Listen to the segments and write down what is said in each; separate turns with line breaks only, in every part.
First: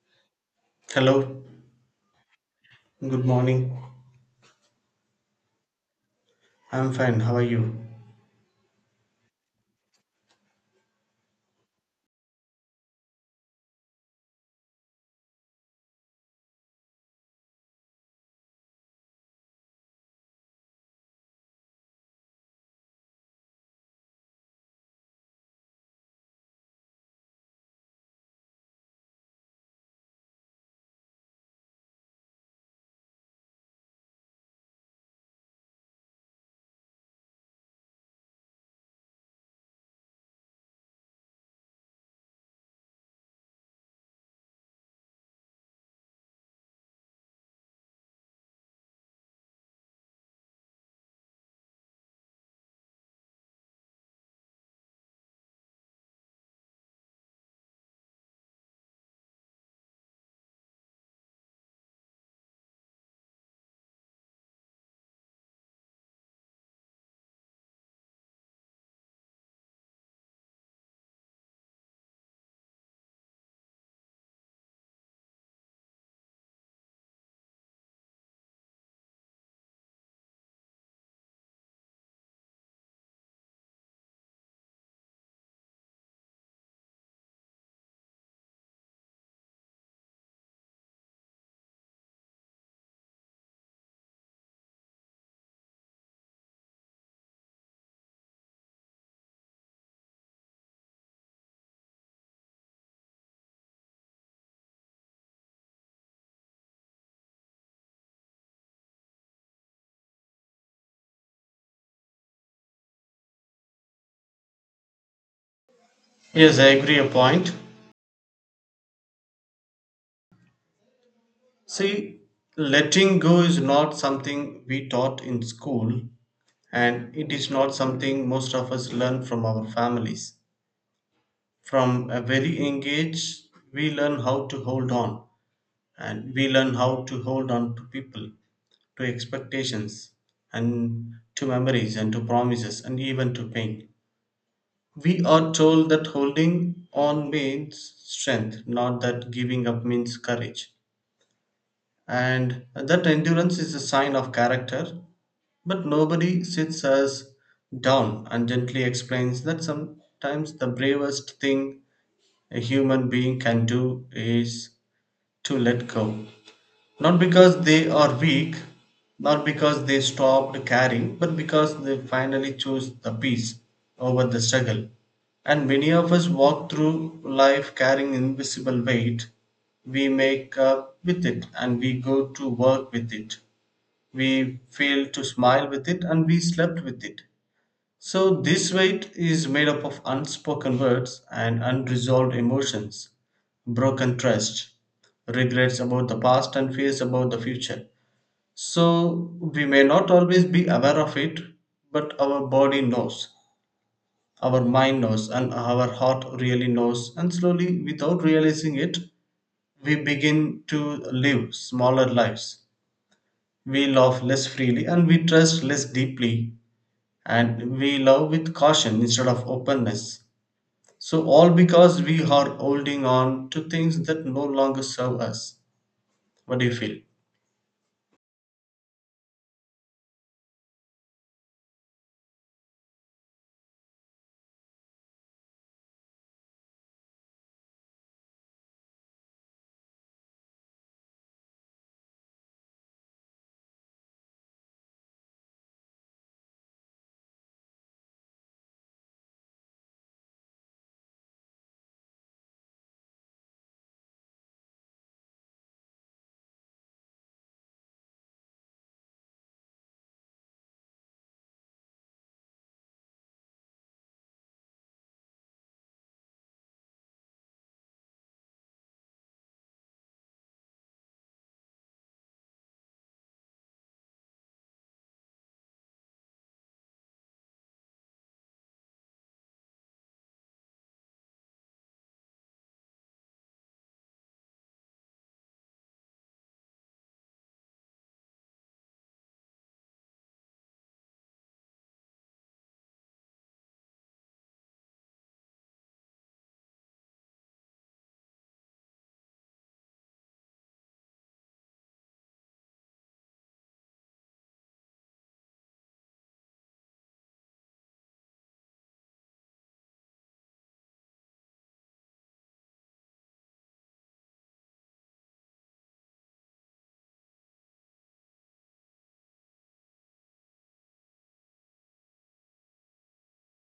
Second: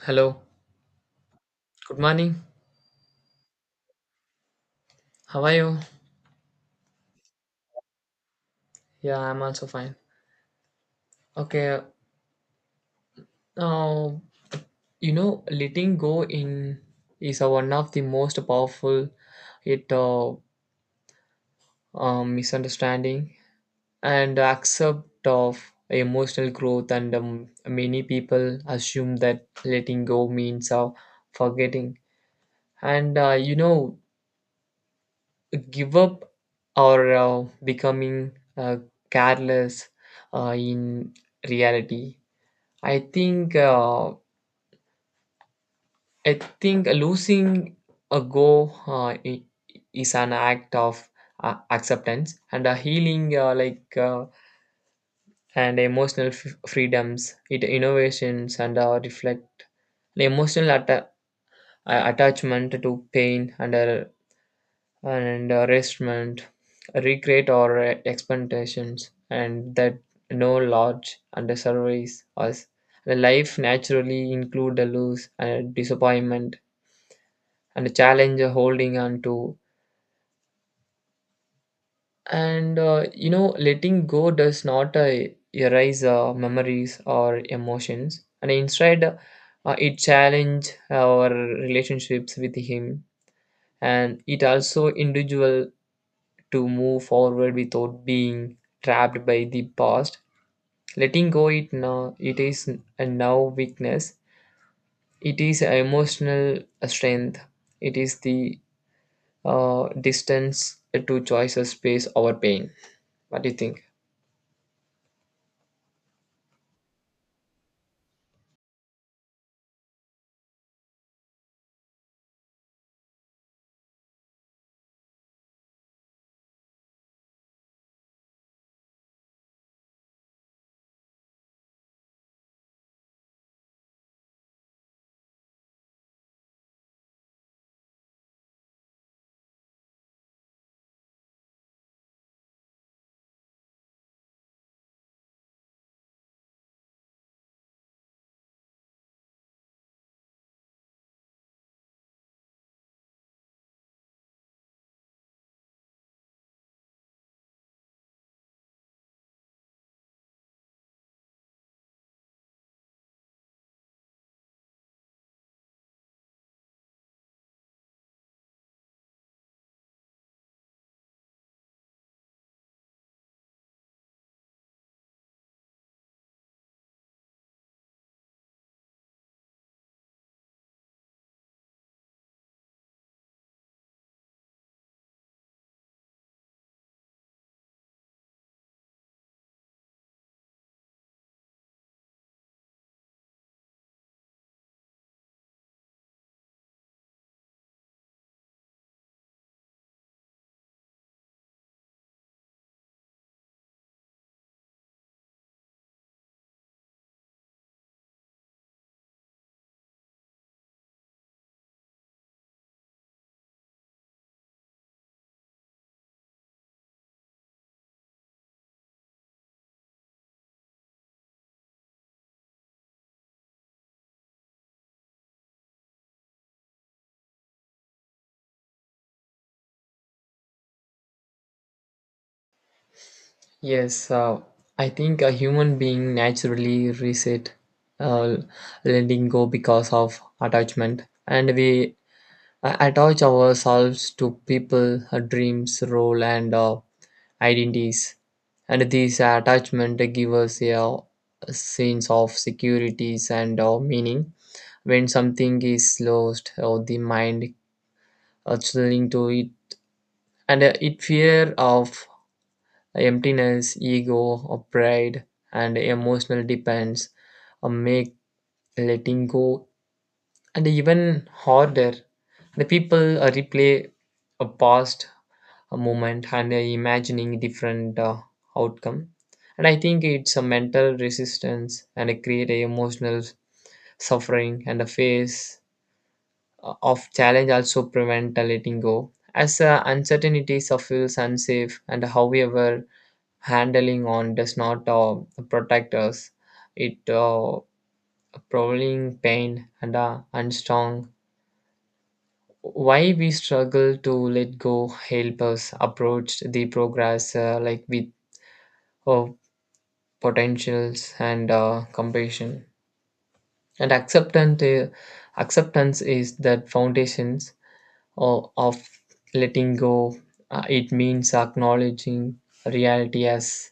Hello.
Hello,
Good morning.
good morning.
How are you?
I'm fine. How are you?
Yeah, I'm also fine. Okay. Now, letting go in is a one of the most powerful it misunderstanding and accept of emotional growth and many people assume that letting go means forgetting and give up or becoming uh, careless in reality. I think uh, I think losing a go is an act of acceptance and a healing like and emotional freedoms it innovations and reflect the emotional attachment to pain and and restraint regret or expectations, and that no large under surveys us the life naturally include the loss and disappointment and challenge holding on to. And letting go does not erase memories or emotions, and instead, it challenge our relationships with him, and it also individual to move forward without being trapped by the past. Letting go, it now it is a now weakness. It is emotional strength. It is the distance to choices, space, or pain. What do you think?
Yes, I agree a point. See, letting go is not something we taught in school, and it is not something most of us learn from our families. From a very young age, we learn how to hold on, and we learn how to hold on to people, to expectations, and to memories, and to promises, and even to pain. We are told that holding on means strength, not that giving up means courage. And that endurance is a sign of character, but nobody sits us down and gently explains that sometimes the bravest thing a human being can do is to let go. Not because they are weak, not because they stopped caring, but because they finally chose the peace over the struggle. And many of us walk through life carrying invisible weight. We make up with it and we go to work with it. We fail to smile with it and we slept with it. So, this weight is made up of unspoken words and unresolved emotions, broken trust, regrets about the past, and fears about the future. So, we may not always be aware of it, but our body knows, our mind knows, and our heart really knows. And slowly, without realizing it, we begin to live smaller lives. We love less freely and we trust less deeply, and we love with caution instead of openness. So, all because we are holding on to things that no longer serve us. What do you feel?
Yes, I think a human being naturally reset, uh, letting go because of attachment, and we attach ourselves to people, dreams, role, and identities. And these attachment give us a sense of securities and meaning. When something is lost, or the mind cling to it, and it fear of emptiness, ego, or pride, and emotional dependence make letting go and even harder. The people replay a past a moment and imagining different outcome. And I think it's a mental resistance and it create a emotional suffering, and the phase of challenge also prevent a letting go as uncertainty feels unsafe, and however handling on does not protect us. It prolonging pain and unstrong. Why we struggle to let go help us approach the progress like with uh, potentials and compassion and acceptance. Acceptance is the foundations of letting go. It means acknowledging reality as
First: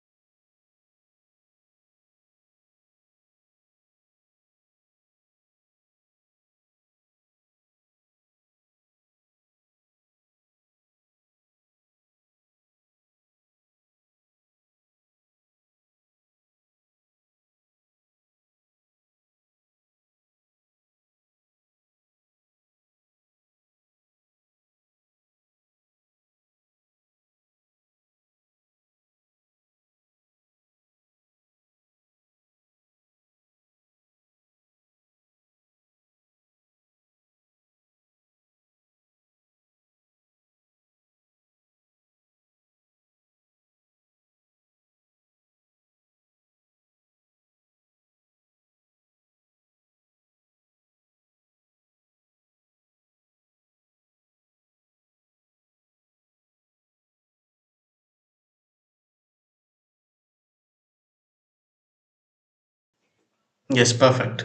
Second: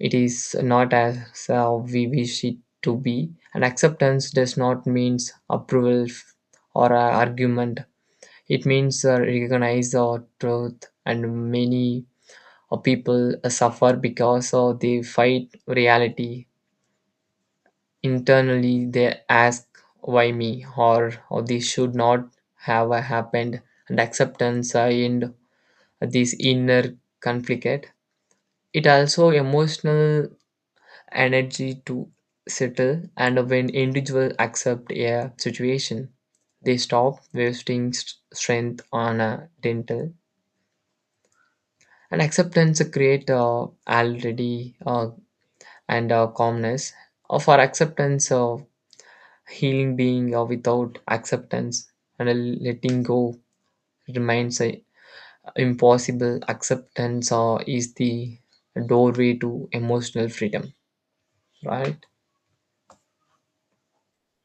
it is not as we wish it to be. And acceptance does not mean approval or argument. It means recognize our truth, and many people suffer because they fight reality. Internally, they ask, why me? Or this should not have happened. And acceptance and this inner conflict. It also emotional energy to settle, and when individuals accept a situation they stop wasting strength on a dental, and acceptance create already and calmness for acceptance of healing being, or without acceptance and letting go remains impossible. Acceptance is the doorway to emotional freedom, right?
Yes, perfect.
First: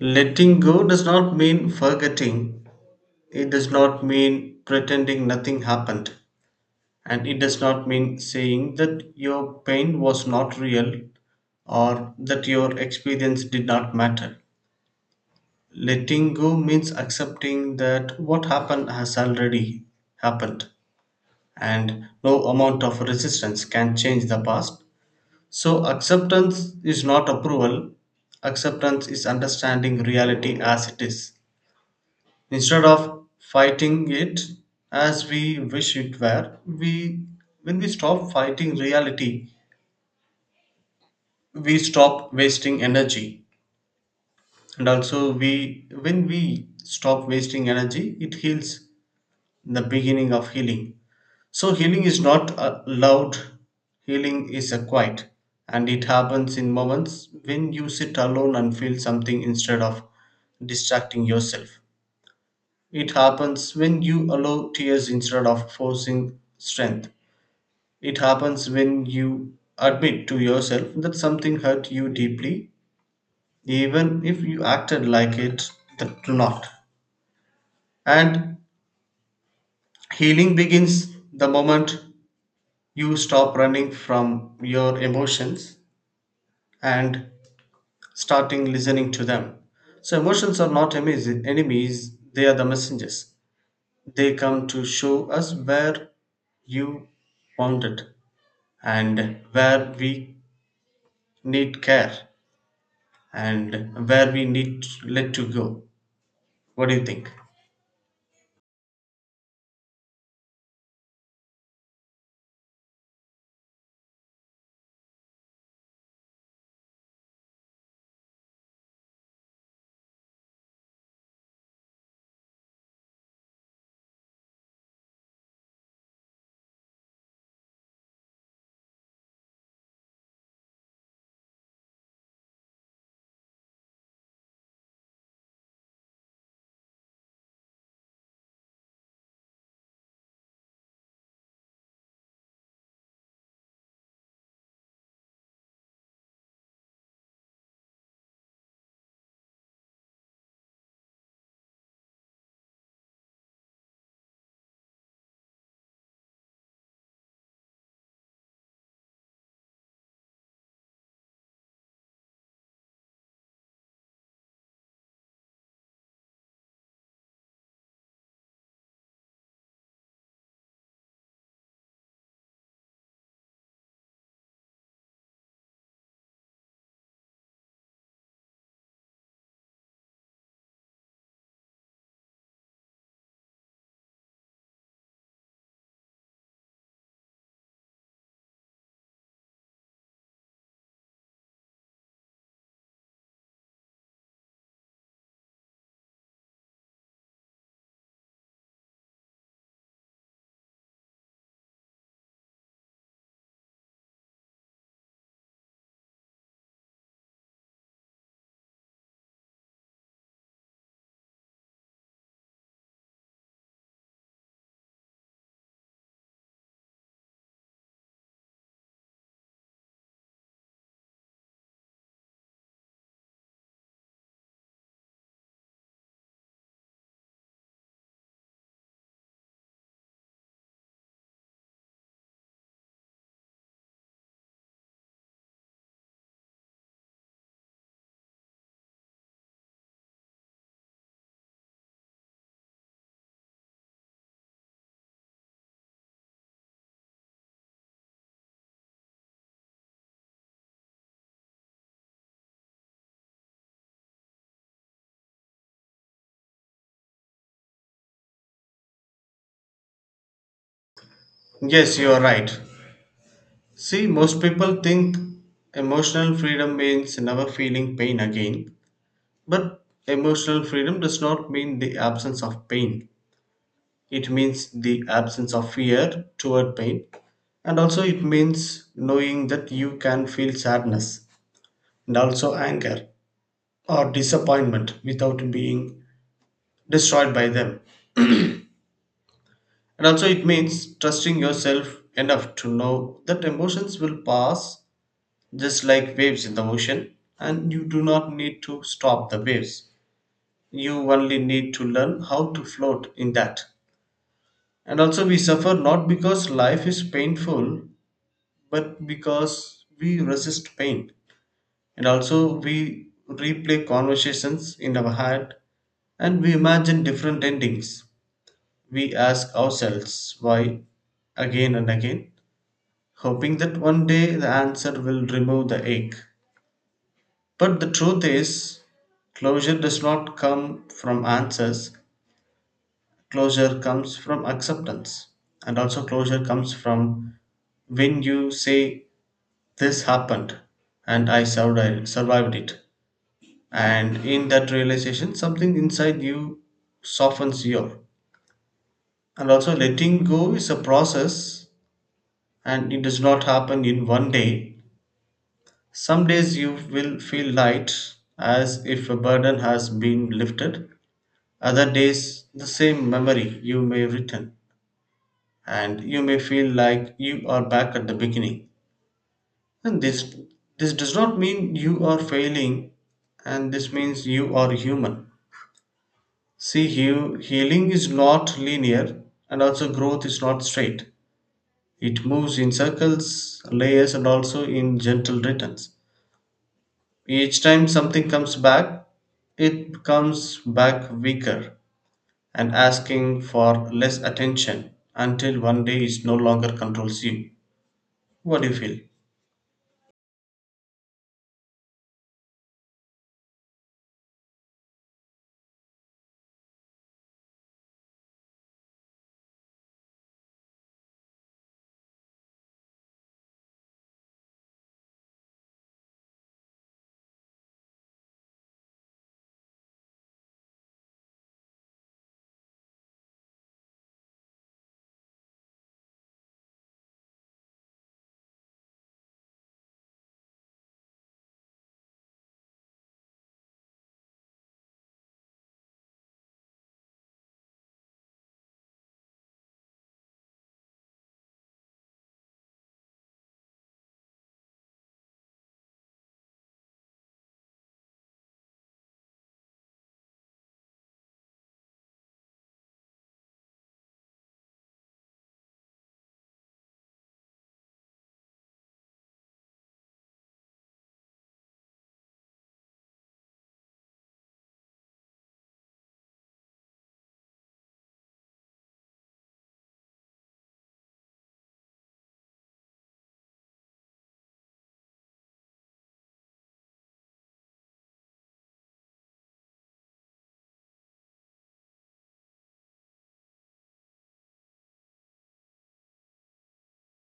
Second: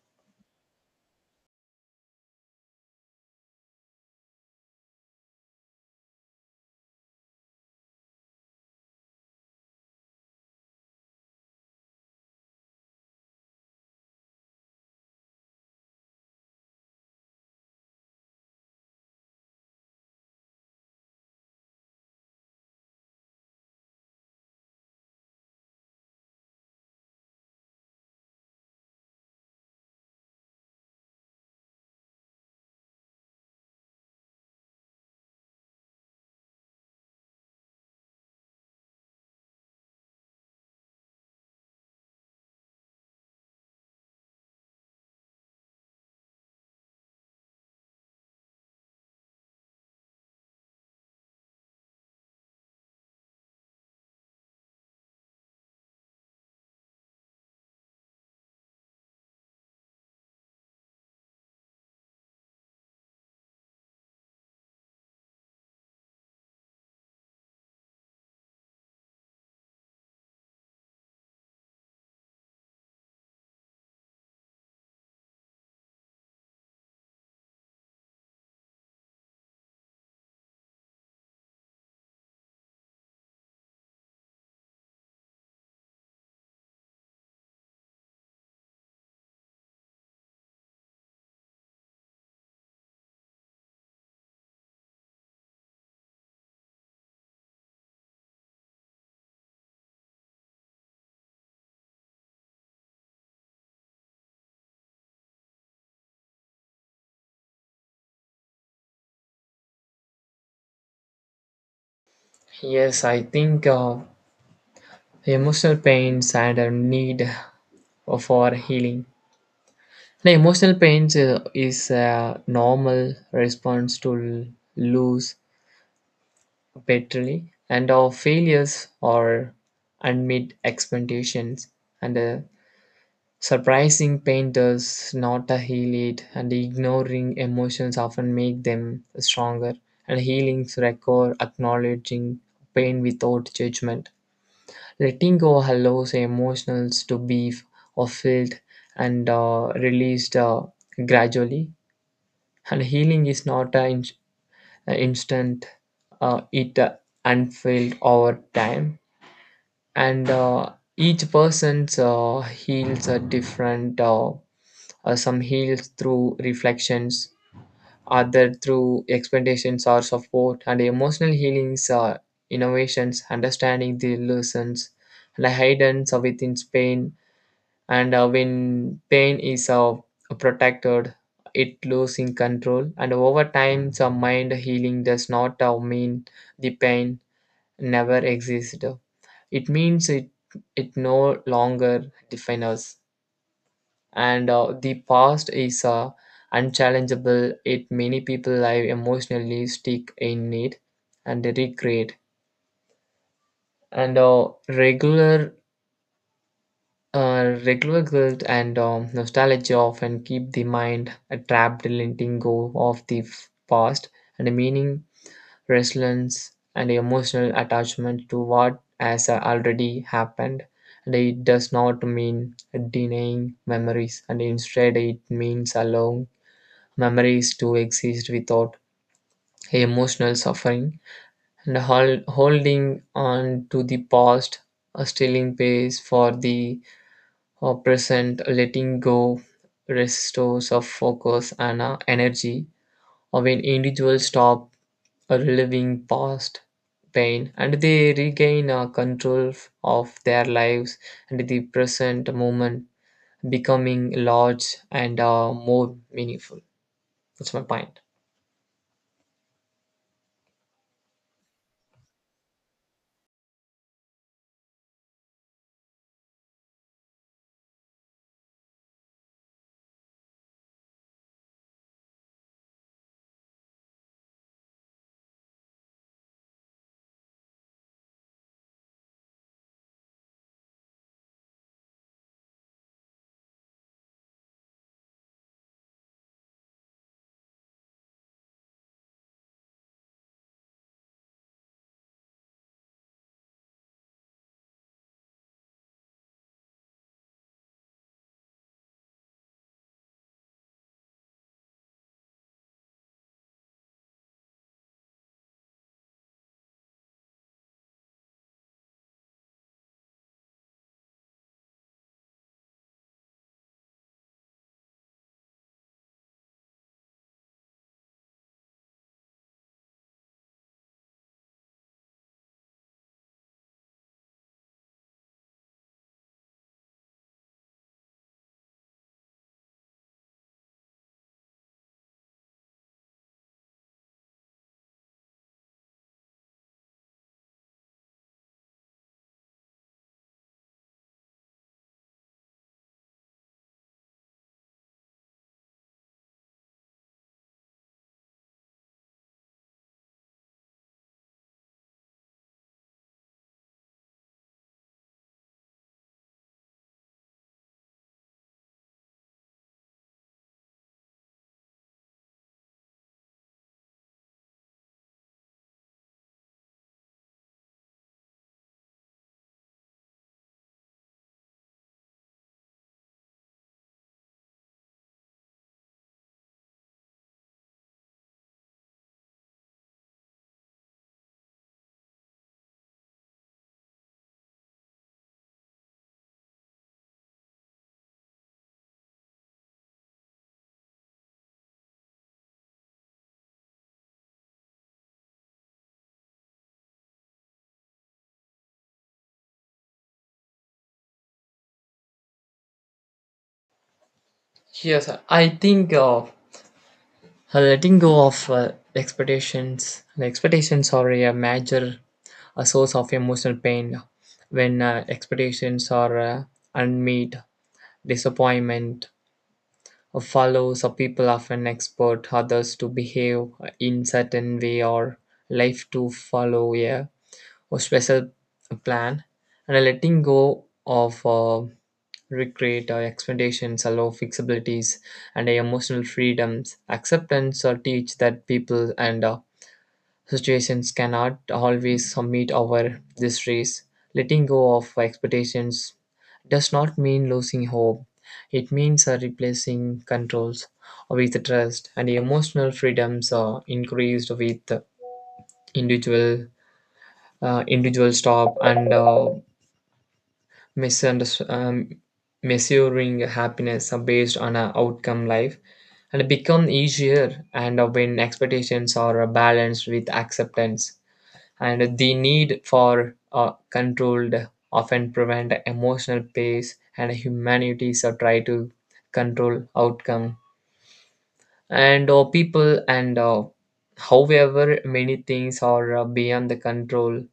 Letting go does not mean forgetting, it does not mean pretending nothing happened, and it does not mean saying that your pain was not real or that your experience did not matter. Letting go means accepting that what happened has already happened, and no amount of resistance can change the past. So, acceptance is not approval, acceptance is understanding reality as it is. Instead of fighting it as we wish it were, we when we stop fighting reality, we stop wasting energy. And also we when we stop wasting energy, it heals the beginning of healing. So healing is not a loud, healing is a quiet, and it happens in moments when you sit alone and feel something instead of distracting yourself. It happens when you allow tears instead of forcing strength. It happens when you admit to yourself that something hurt you deeply, even if you acted like it that do not. And healing begins the moment you stop running from your emotions and starting listening to them. So emotions are not enemies, they are the messengers. They come to show us where you wounded and where we need care and where we need to let to go. What do you think?
Yes, I think emotional pains and a need for healing. The emotional pains is a normal response to lose paternally and our failures or unmet expectations, and surprising pain does not heal it, and ignoring emotions often make them stronger, and healings require acknowledging pain without judgment. Letting go allows emotions to be or felt and released gradually. And healing is not an instant, it unfilled over time. And each person's heals are different. Some heals through reflections, other through expectations or support, and emotional healings are innovations, understanding the lessons and hidden within pain, and when pain is protected it losing control, and over time some mind healing does not mean the pain never existed, it means it no longer defines us, and the past is unchallengeable, it many people live emotionally stick in it and recreate, and regular guilt and nostalgia often keep the mind trapped, letting go of the past and a meaning, resilience, and emotional attachment to what has already happened. And it does not mean denying memories, and instead, it means allowing memories to exist without emotional suffering, and holding on to the past, stealing pace for the present, letting go restores our focus and our energy. Or when individuals stop reliving past pain, and they regain control of their lives, and the present moment, becoming large and more meaningful. That's my point.
Yes, you are right. See, most people think emotional freedom means never feeling pain again, but emotional freedom does not mean the absence of pain. It means the absence of fear toward pain, and also it means knowing that you can feel sadness and also anger or disappointment without being destroyed by them. And also, it means trusting yourself enough to know that emotions will pass just like waves in the ocean, and you do not need to stop the waves. You only need to learn how to float in that. And also, we suffer not because life is painful, but because we resist pain. And also, we replay conversations in our head and we imagine different endings. We ask ourselves why again and again, hoping that one day the answer will remove the ache. But the truth is, closure does not come from answers, closure comes from acceptance. And also, closure comes from when you say, this happened and I survived it. And in that realization something inside you softens your. And also letting go is a process and it does not happen in one day. Some days you will feel light as if a burden has been lifted, other days the same memory you may return and you may feel like you are back at the beginning, and this does not mean you are failing, and this means you are human. See, healing is not linear, and also growth is not straight. It moves in circles, layers, and also in gentle returns. Each time something comes back, it comes back weaker and asking for less attention until one day it no longer controls you. What do you feel?
Yes, I think letting go of expectations are a major a source of emotional pain when expectations are unmet, disappointment follows, or people often expect others to behave in certain way or life to follow a special plan, and letting go of regret our expectations allow flexibilities and our emotional freedoms. Acceptance or teach that people and situations cannot always meet our desires. Letting go of expectations does not mean losing hope. It means replacing controls with trust, and emotional freedoms are increased with individual individual stop and misunderst- um, measuring happiness are based on a outcome, life and become easier, and when expectations are balanced with acceptance, and the need for controlled often prevent emotional pace, and humanities are try to control outcome and people, and however many things are beyond the control,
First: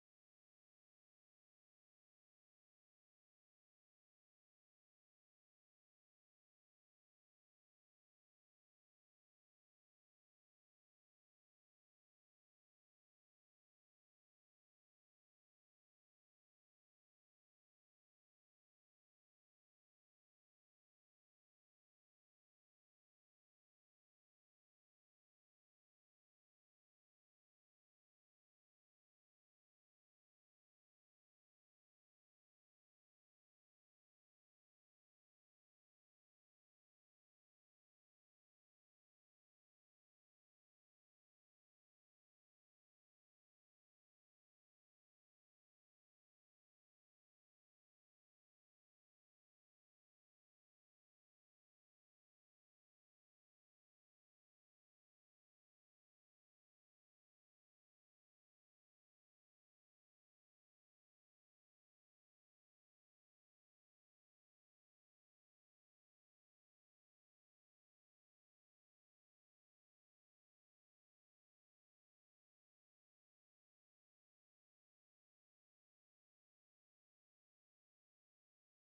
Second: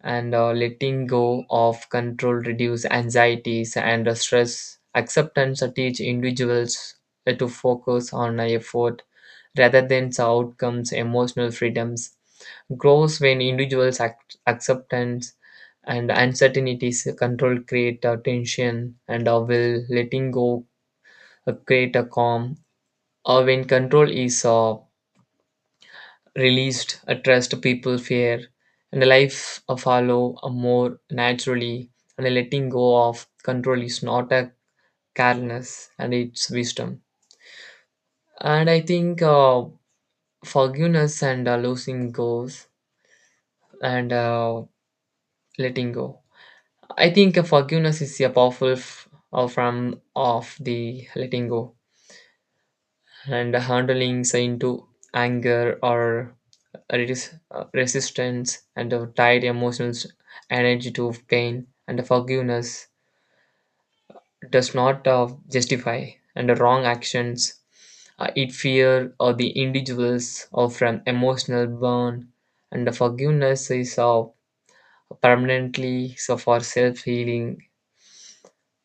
and letting go of control reduce anxieties and stress. Acceptance teach individuals to focus on effort rather than the outcomes. Emotional freedoms grows when individuals acceptance and uncertainties control create tension, and will letting go create a calm, or when control is released a trust people fear, and a life a follow a more naturally, and a letting go of control is not a carelessness, and it's wisdom. And I think forgiveness and losing goes and letting go, I think forgiveness is a powerful from of the letting go, and handling say into anger or reduce resistance and tied emotional energy to pain, and forgiveness does not justify and the wrong actions, it fear or the individuals or from emotional burn, and the forgiveness is permanently so for self healing.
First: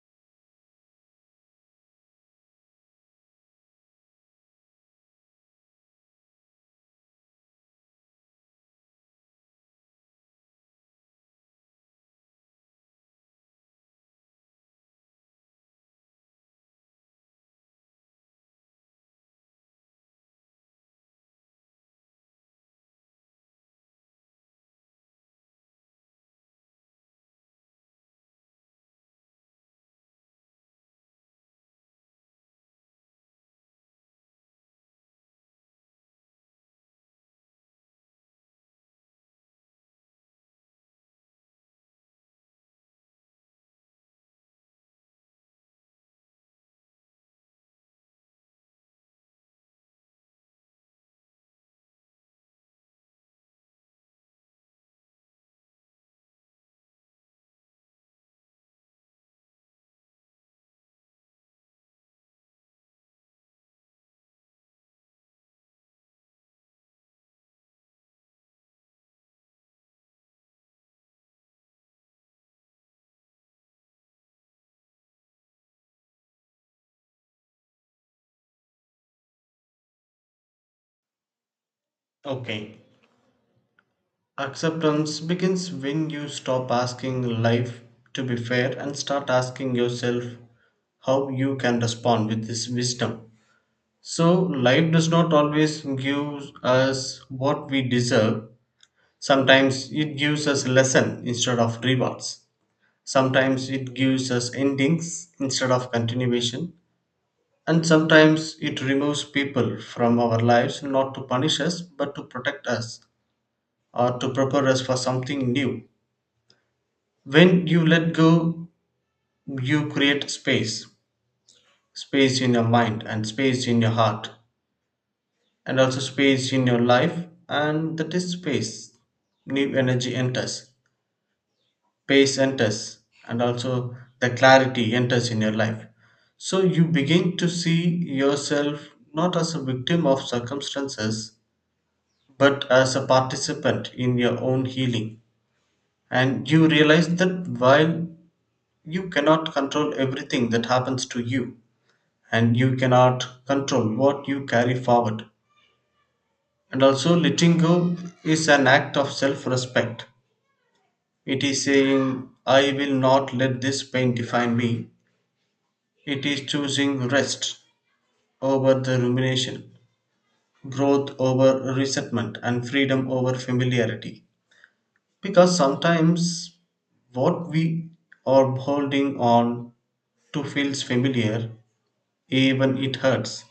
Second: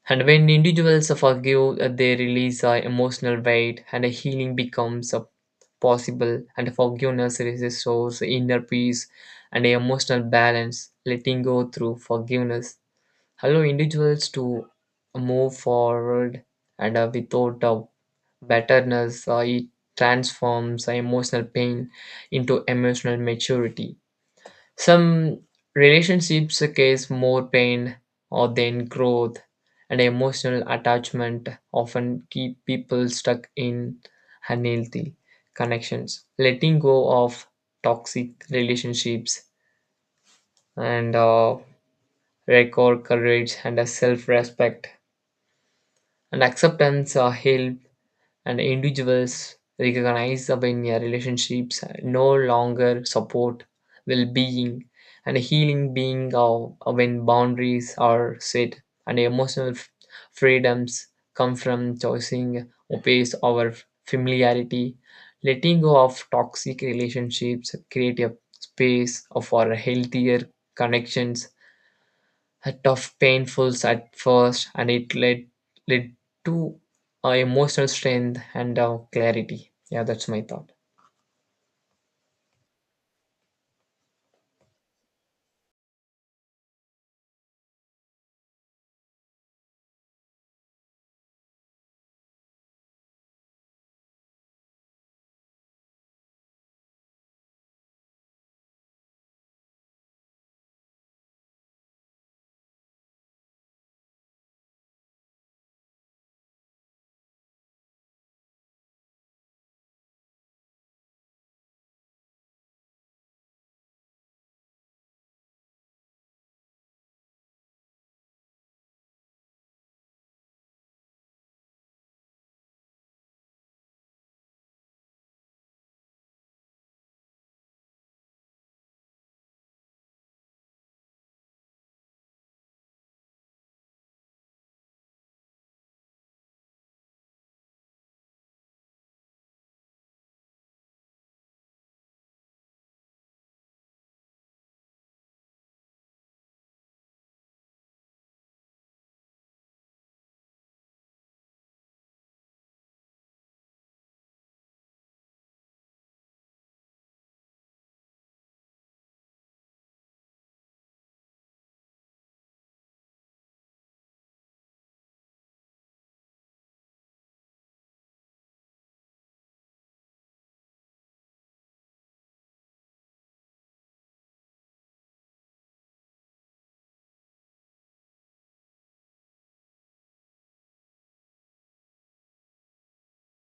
And when individuals forgive, they release emotional weight, and healing becomes possible, and forgiveness restores inner peace and emotional balance, letting go through forgiveness. Allow individuals to move forward and without betterness, it transforms emotional pain into emotional maturity. Some relationships cause more pain or than growth, and emotional attachment often keep people stuck in unhealthy connections. Letting go of toxic relationships and record courage and self respect, and acceptance help and individuals recognized in their relationships no longer support well-being, and healing being of when boundaries are set, and emotional freedoms come from choosing obeys over familiarity. Letting go of toxic relationships create a space for healthier connections, a tough, painful at first, and it led to emotional strength and clarity. Yeah, that's my thought.
Okay. Acceptance begins when you stop asking life to be fair and start asking yourself how you can respond with this wisdom. So, life does not always give us what we deserve. Sometimes it gives us lesson instead of rewards. Sometimes it gives us endings instead of continuation. And sometimes it removes people from our lives not to punish us but to protect us or to prepare us for something new. When you let go, you create space, space in your mind and space in your heart and also space in your life, and that is space new energy enters, space enters, and also the clarity enters in your life. So you begin to see yourself not as a victim of circumstances but as a participant in your own healing, and you realize that while you cannot control everything that happens to you, and you cannot control what you carry forward. And also, letting go is an act of self respect. It is saying, I will not let this pain define me. It is choosing rest over the rumination, growth over resentment, and freedom over familiarity. Because sometimes what we are holding on to feels familiar, even it hurts.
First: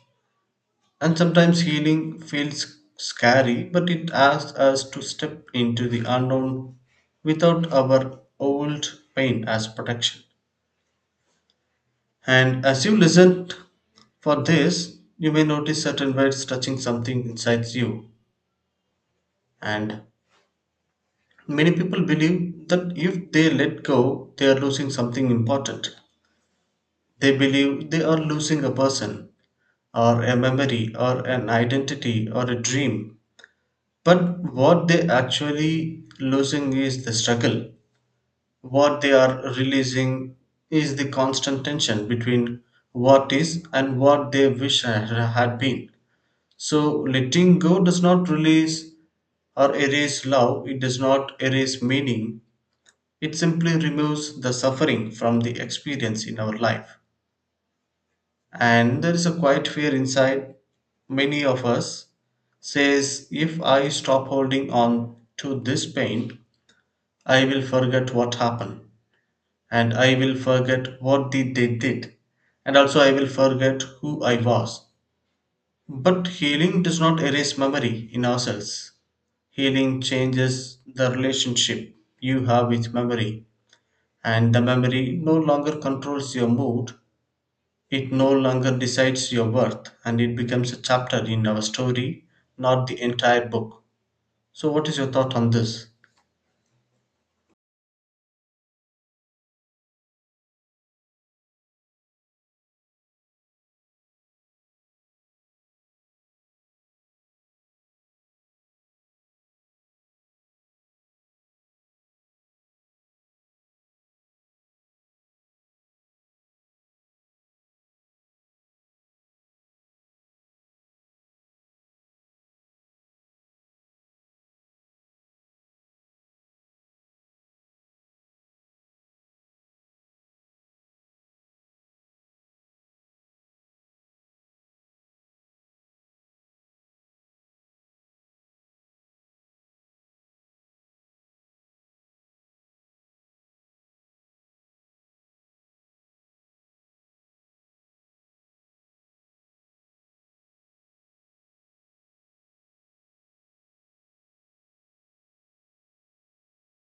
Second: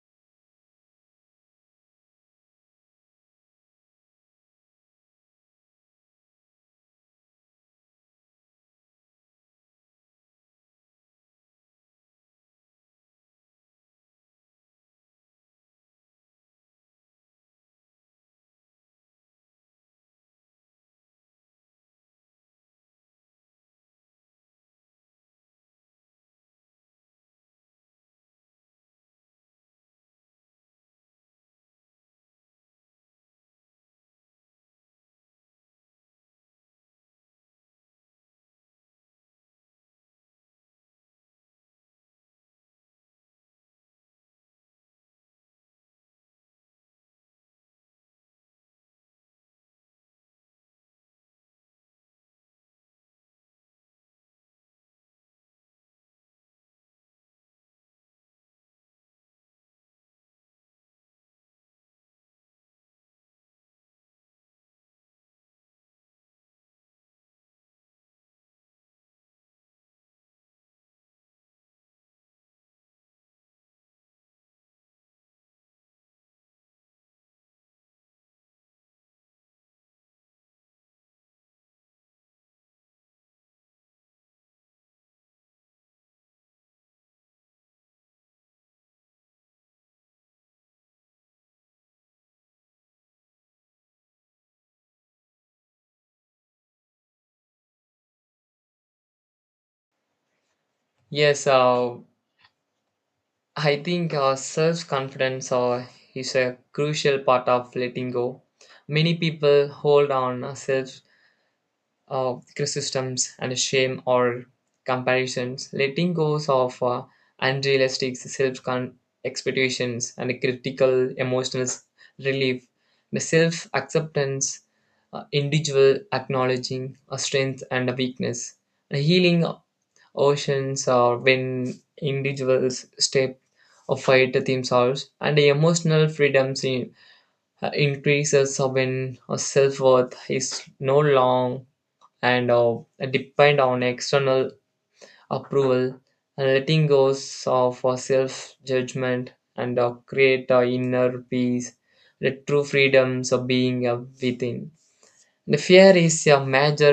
And sometimes healing feels scary, but it asks us to step into the unknown without our old pain as protection. And as you listen for this, you may notice certain words touching something inside you. And many people believe that if they let go, they are losing something important. They believe they are losing a person, or a memory, or an identity, or a dream. But what they actually losing is the struggle. What they are releasing is the constant tension between what is and what they wish had been. So letting go does not release or erase love, it does not erase meaning. It simply removes the suffering from the experience in our life. And there is a quiet fear inside many of us says if I stop holding on to this pain, I will forget what happened, and I will forget what did they did, and also I will forget who I was. But healing does not erase memory in ourselves. Healing changes the relationship you have with memory, and the memory no longer controls your mood. It no longer decides your worth, and it becomes a chapter in our story, not the entire book. So, what is your thought on this?
Yes, I think self confidence is a crucial part of letting go. Many people hold on self criticisms and shame or comparisons, letting go of unrealistic self expectations and a critical emotional relief, the self acceptance, individual acknowledging a strength and a weakness, the healing oceans are when individuals step or fight themselves, and the emotional freedoms increases when self worth is no long and depend on external approval, and letting go of self judgment and create inner peace, the true freedoms of being within. The fear is a major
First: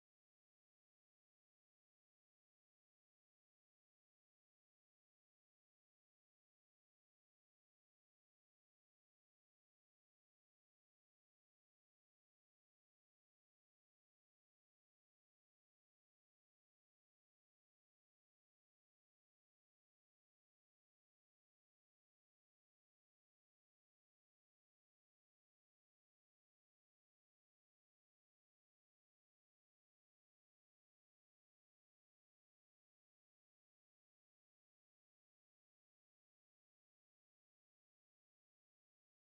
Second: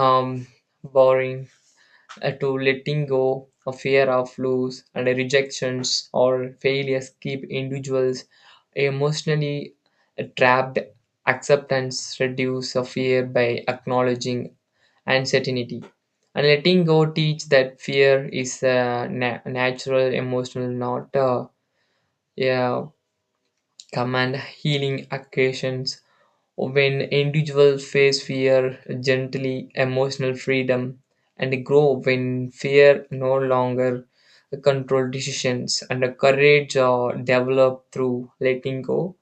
um, boring to letting go of fear of loss and rejections or failures keep individuals emotionally trapped. Acceptance reduce a fear by acknowledging and certainty. And letting go teach that fear is a natural emotional, not a command healing occasions. When individuals face fear gently, emotional freedom and grow when fear no longer control decisions, and the courage develop through letting go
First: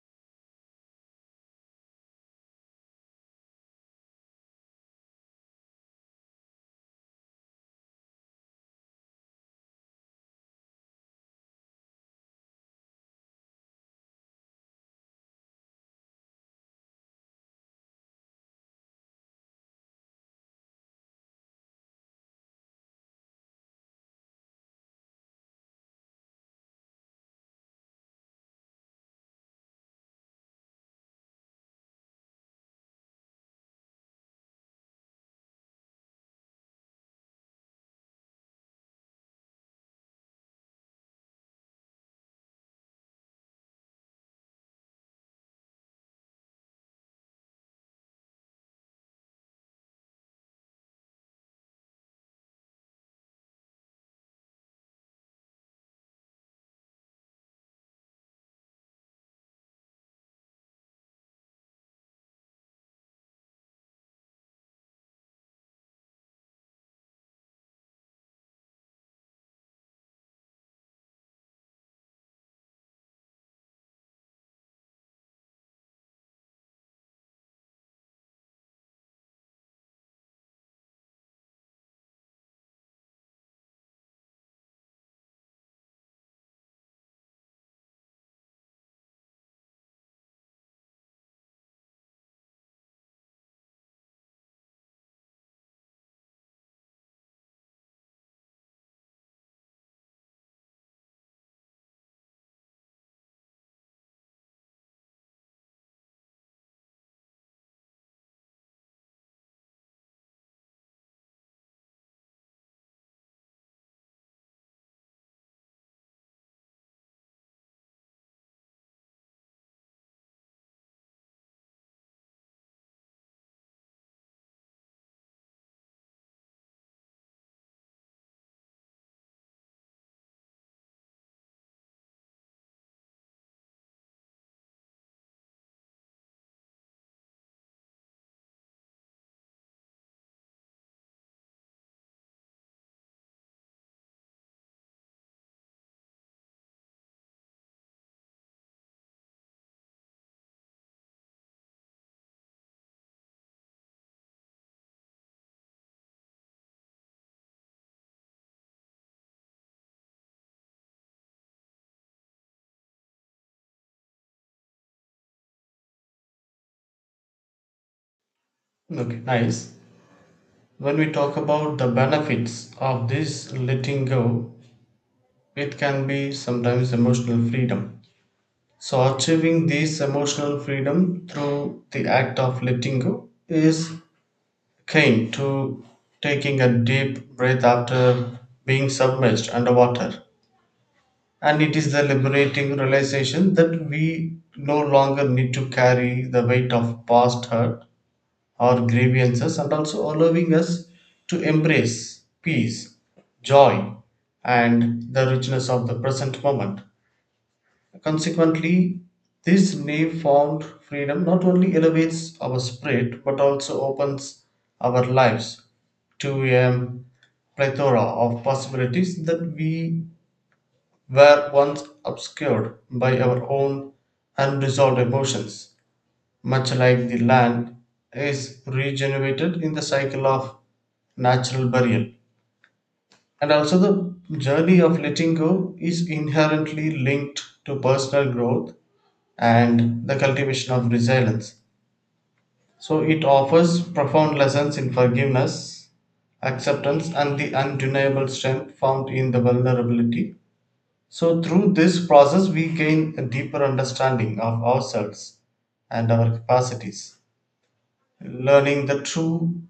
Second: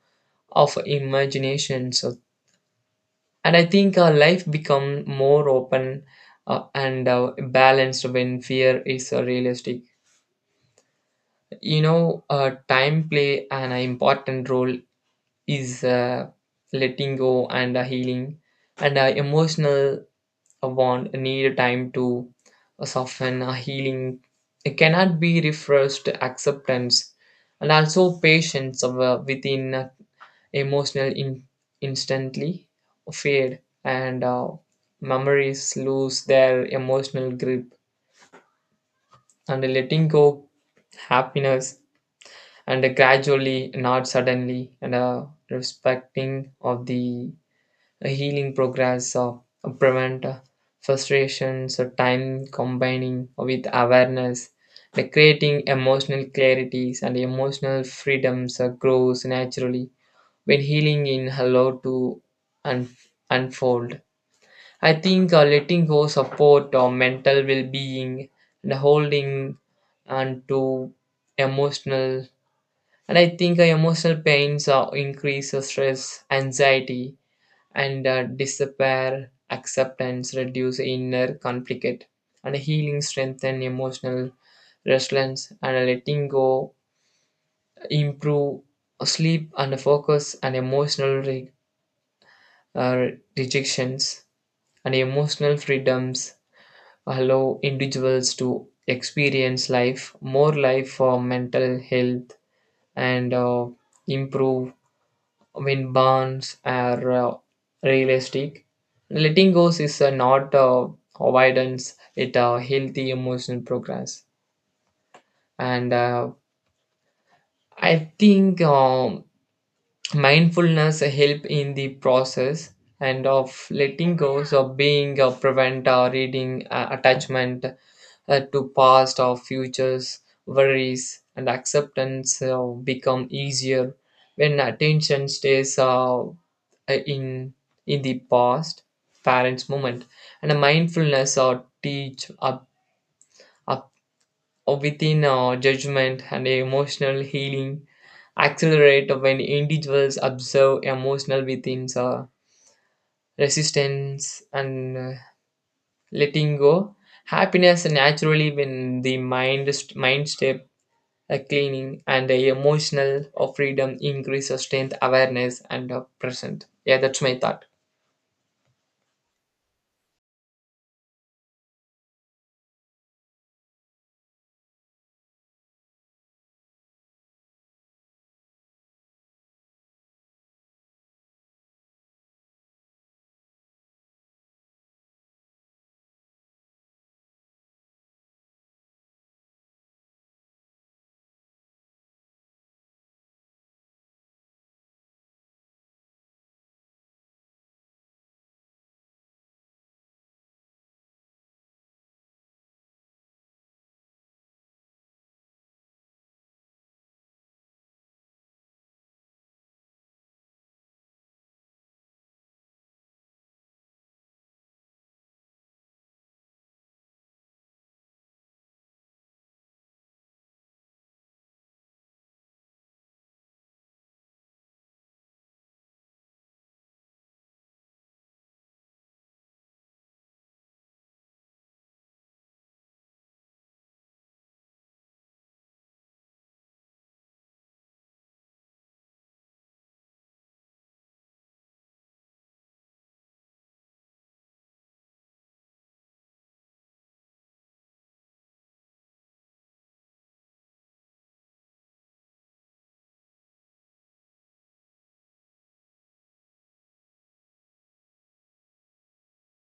of imaginations, and I think our life become more open and balanced when fear is realistic. Time play an important role is letting go and healing, and emotional want need time to soften healing, it cannot be refreshed. Acceptance and also patience within emotional instantly fade, and memories lose their emotional grip, and letting go happiness and gradually not suddenly, and respecting of the healing progress of prevent frustrations or time combining with awareness the creating emotional clarities, and emotional freedoms grows naturally when healing in allow to un- unfold. I think letting go support or mental well-being and holding on to emotional, and I think emotional pains increase the stress, anxiety, and despair. Acceptance reduce inner conflict, and healing strengthen emotional resilience, and letting go improve sleep and focus and emotional uh, rejections, and emotional freedoms allow individuals to experience life, more life for mental health, and improve when bonds are realistic. Letting go is not avoidance, it's a healthy emotional progress. And I think mindfulness help in the process and of letting go of being a prevent or reading attachment to past or futures worries, and acceptance become easier when attention stays in in the past parents moment, and a mindfulness or teach up within judgment, and emotional healing accelerate when individuals observe emotional within resistance, and letting go happiness naturally when the mind mind step cleaning, and the emotional of freedom increase sustained awareness and present. Yeah, that's my thought.
Okay, nice. When we talk about the benefits of this letting go, it can be sometimes emotional freedom. So, achieving this emotional freedom through the act of letting go is akin to taking a deep breath after being submerged underwater. And it is the liberating realization that we no longer need to carry the weight of past hurt our grievances and also allowing us to embrace peace, joy, and the richness of the present moment. Consequently, this newfound freedom not only elevates our spirit but also opens our lives to a plethora of possibilities that we were once obscured by our own unresolved emotions much like the land, is regenerated in the cycle of natural burial. And also, the journey of letting go is inherently linked to personal growth and the cultivation of resilience. So, it offers profound lessons in forgiveness, acceptance, and the undeniable strength found in the vulnerability. So, through this process, we gain a deeper understanding of ourselves and our capacities. Learning the true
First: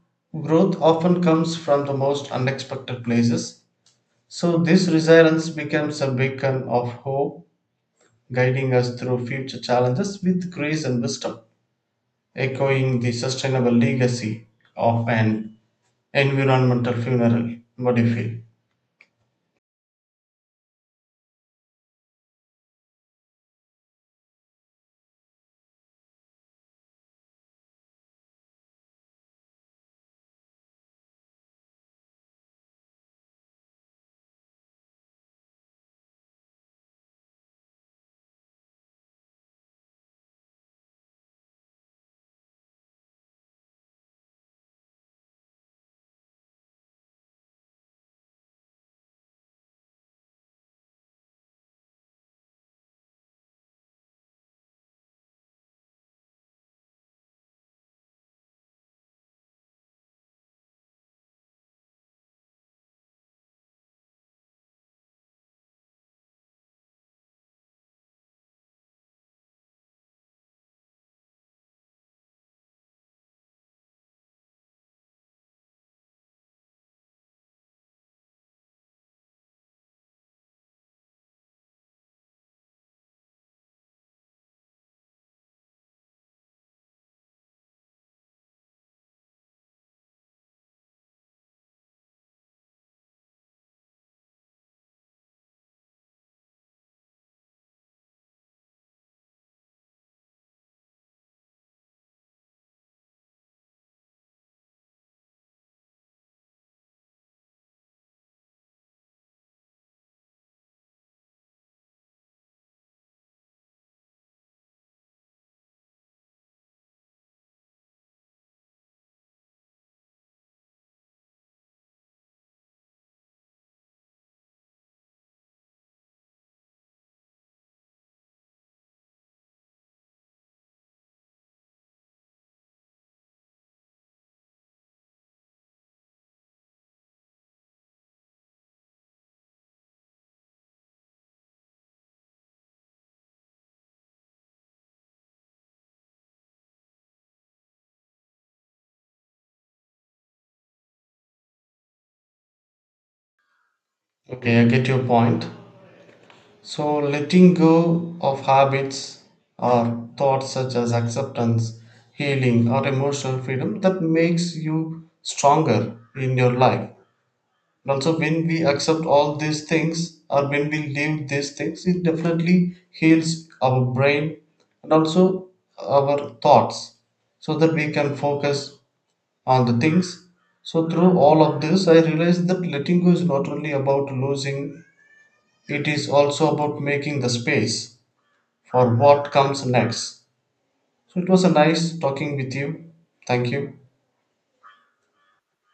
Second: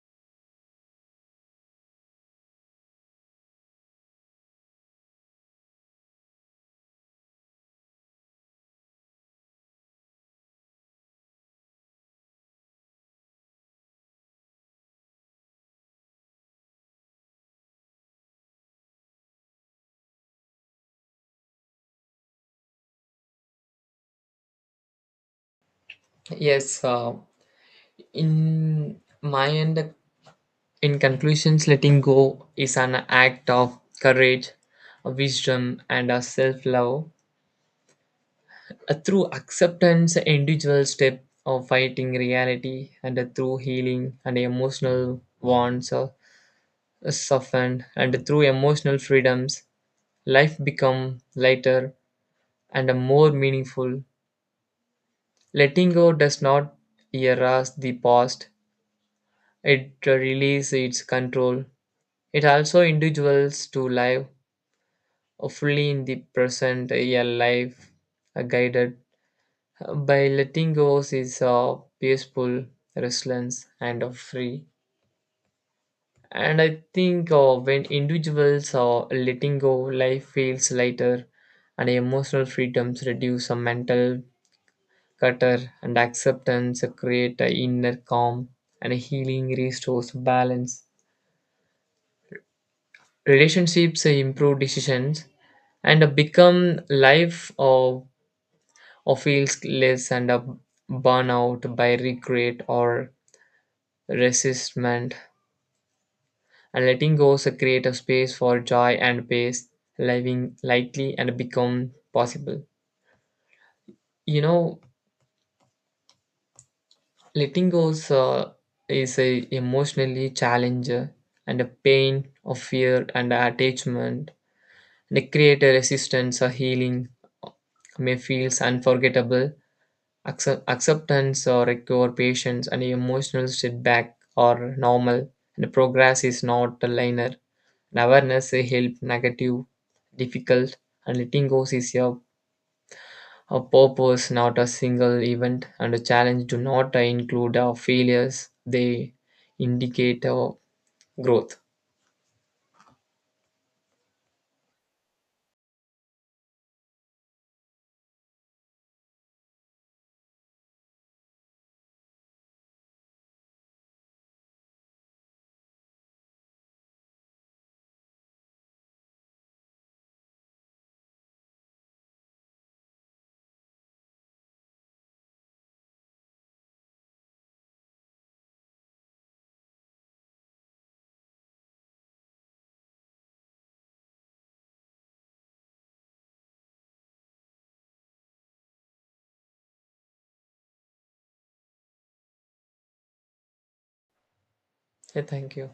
growth often comes from the most unexpected places. So, this resilience becomes a beacon of hope, guiding us through future challenges with grace and wisdom, echoing the sustainable legacy of an environmental funeral. What do you feel?
Yes, in my end in conclusions, letting go is an act of courage, wisdom, and self love. Through acceptance, individual step of fighting reality, and through healing and emotional wants are softened, and through emotional freedoms, life become lighter and more meaningful. Letting go does not erase the past; it releases its control. It also individuals to live fully in the present, yeah, life guided by letting go of his peaceful, restless, and free. And I think when individuals are letting go, life feels lighter, and emotional freedoms reduce a mental clutter, and acceptance create a inner calm, and healing restores balance, relationships improve decisions, and become life or Ophiuchs lives under burnout by regret or resentment, and letting go is a creative space for joy and peace, living lightly and become possible. You know, Letting go is a emotionally challenge and a pain of fear and attachment. The a resistance or healing may feels unforgettable. Acceptance or recover patience, and emotional setback are normal, and progress is not a linear. And awareness will help negative difficult, and letting go is a purpose, not a single event, and a challenge do not include our failures, they indicate our growth.
Okay, I get your point. So, letting go of habits or thoughts such as acceptance, healing, or emotional freedom that makes you stronger in your life. And also, when we accept all these things or when we leave these things, it definitely heals our brain and also our thoughts so that we can focus on the things. So, through all of this, I realized that letting go is not only about losing, it is also about making the space for what comes next. So it was a nice talking with you. Thank you.
Yeah, thank you.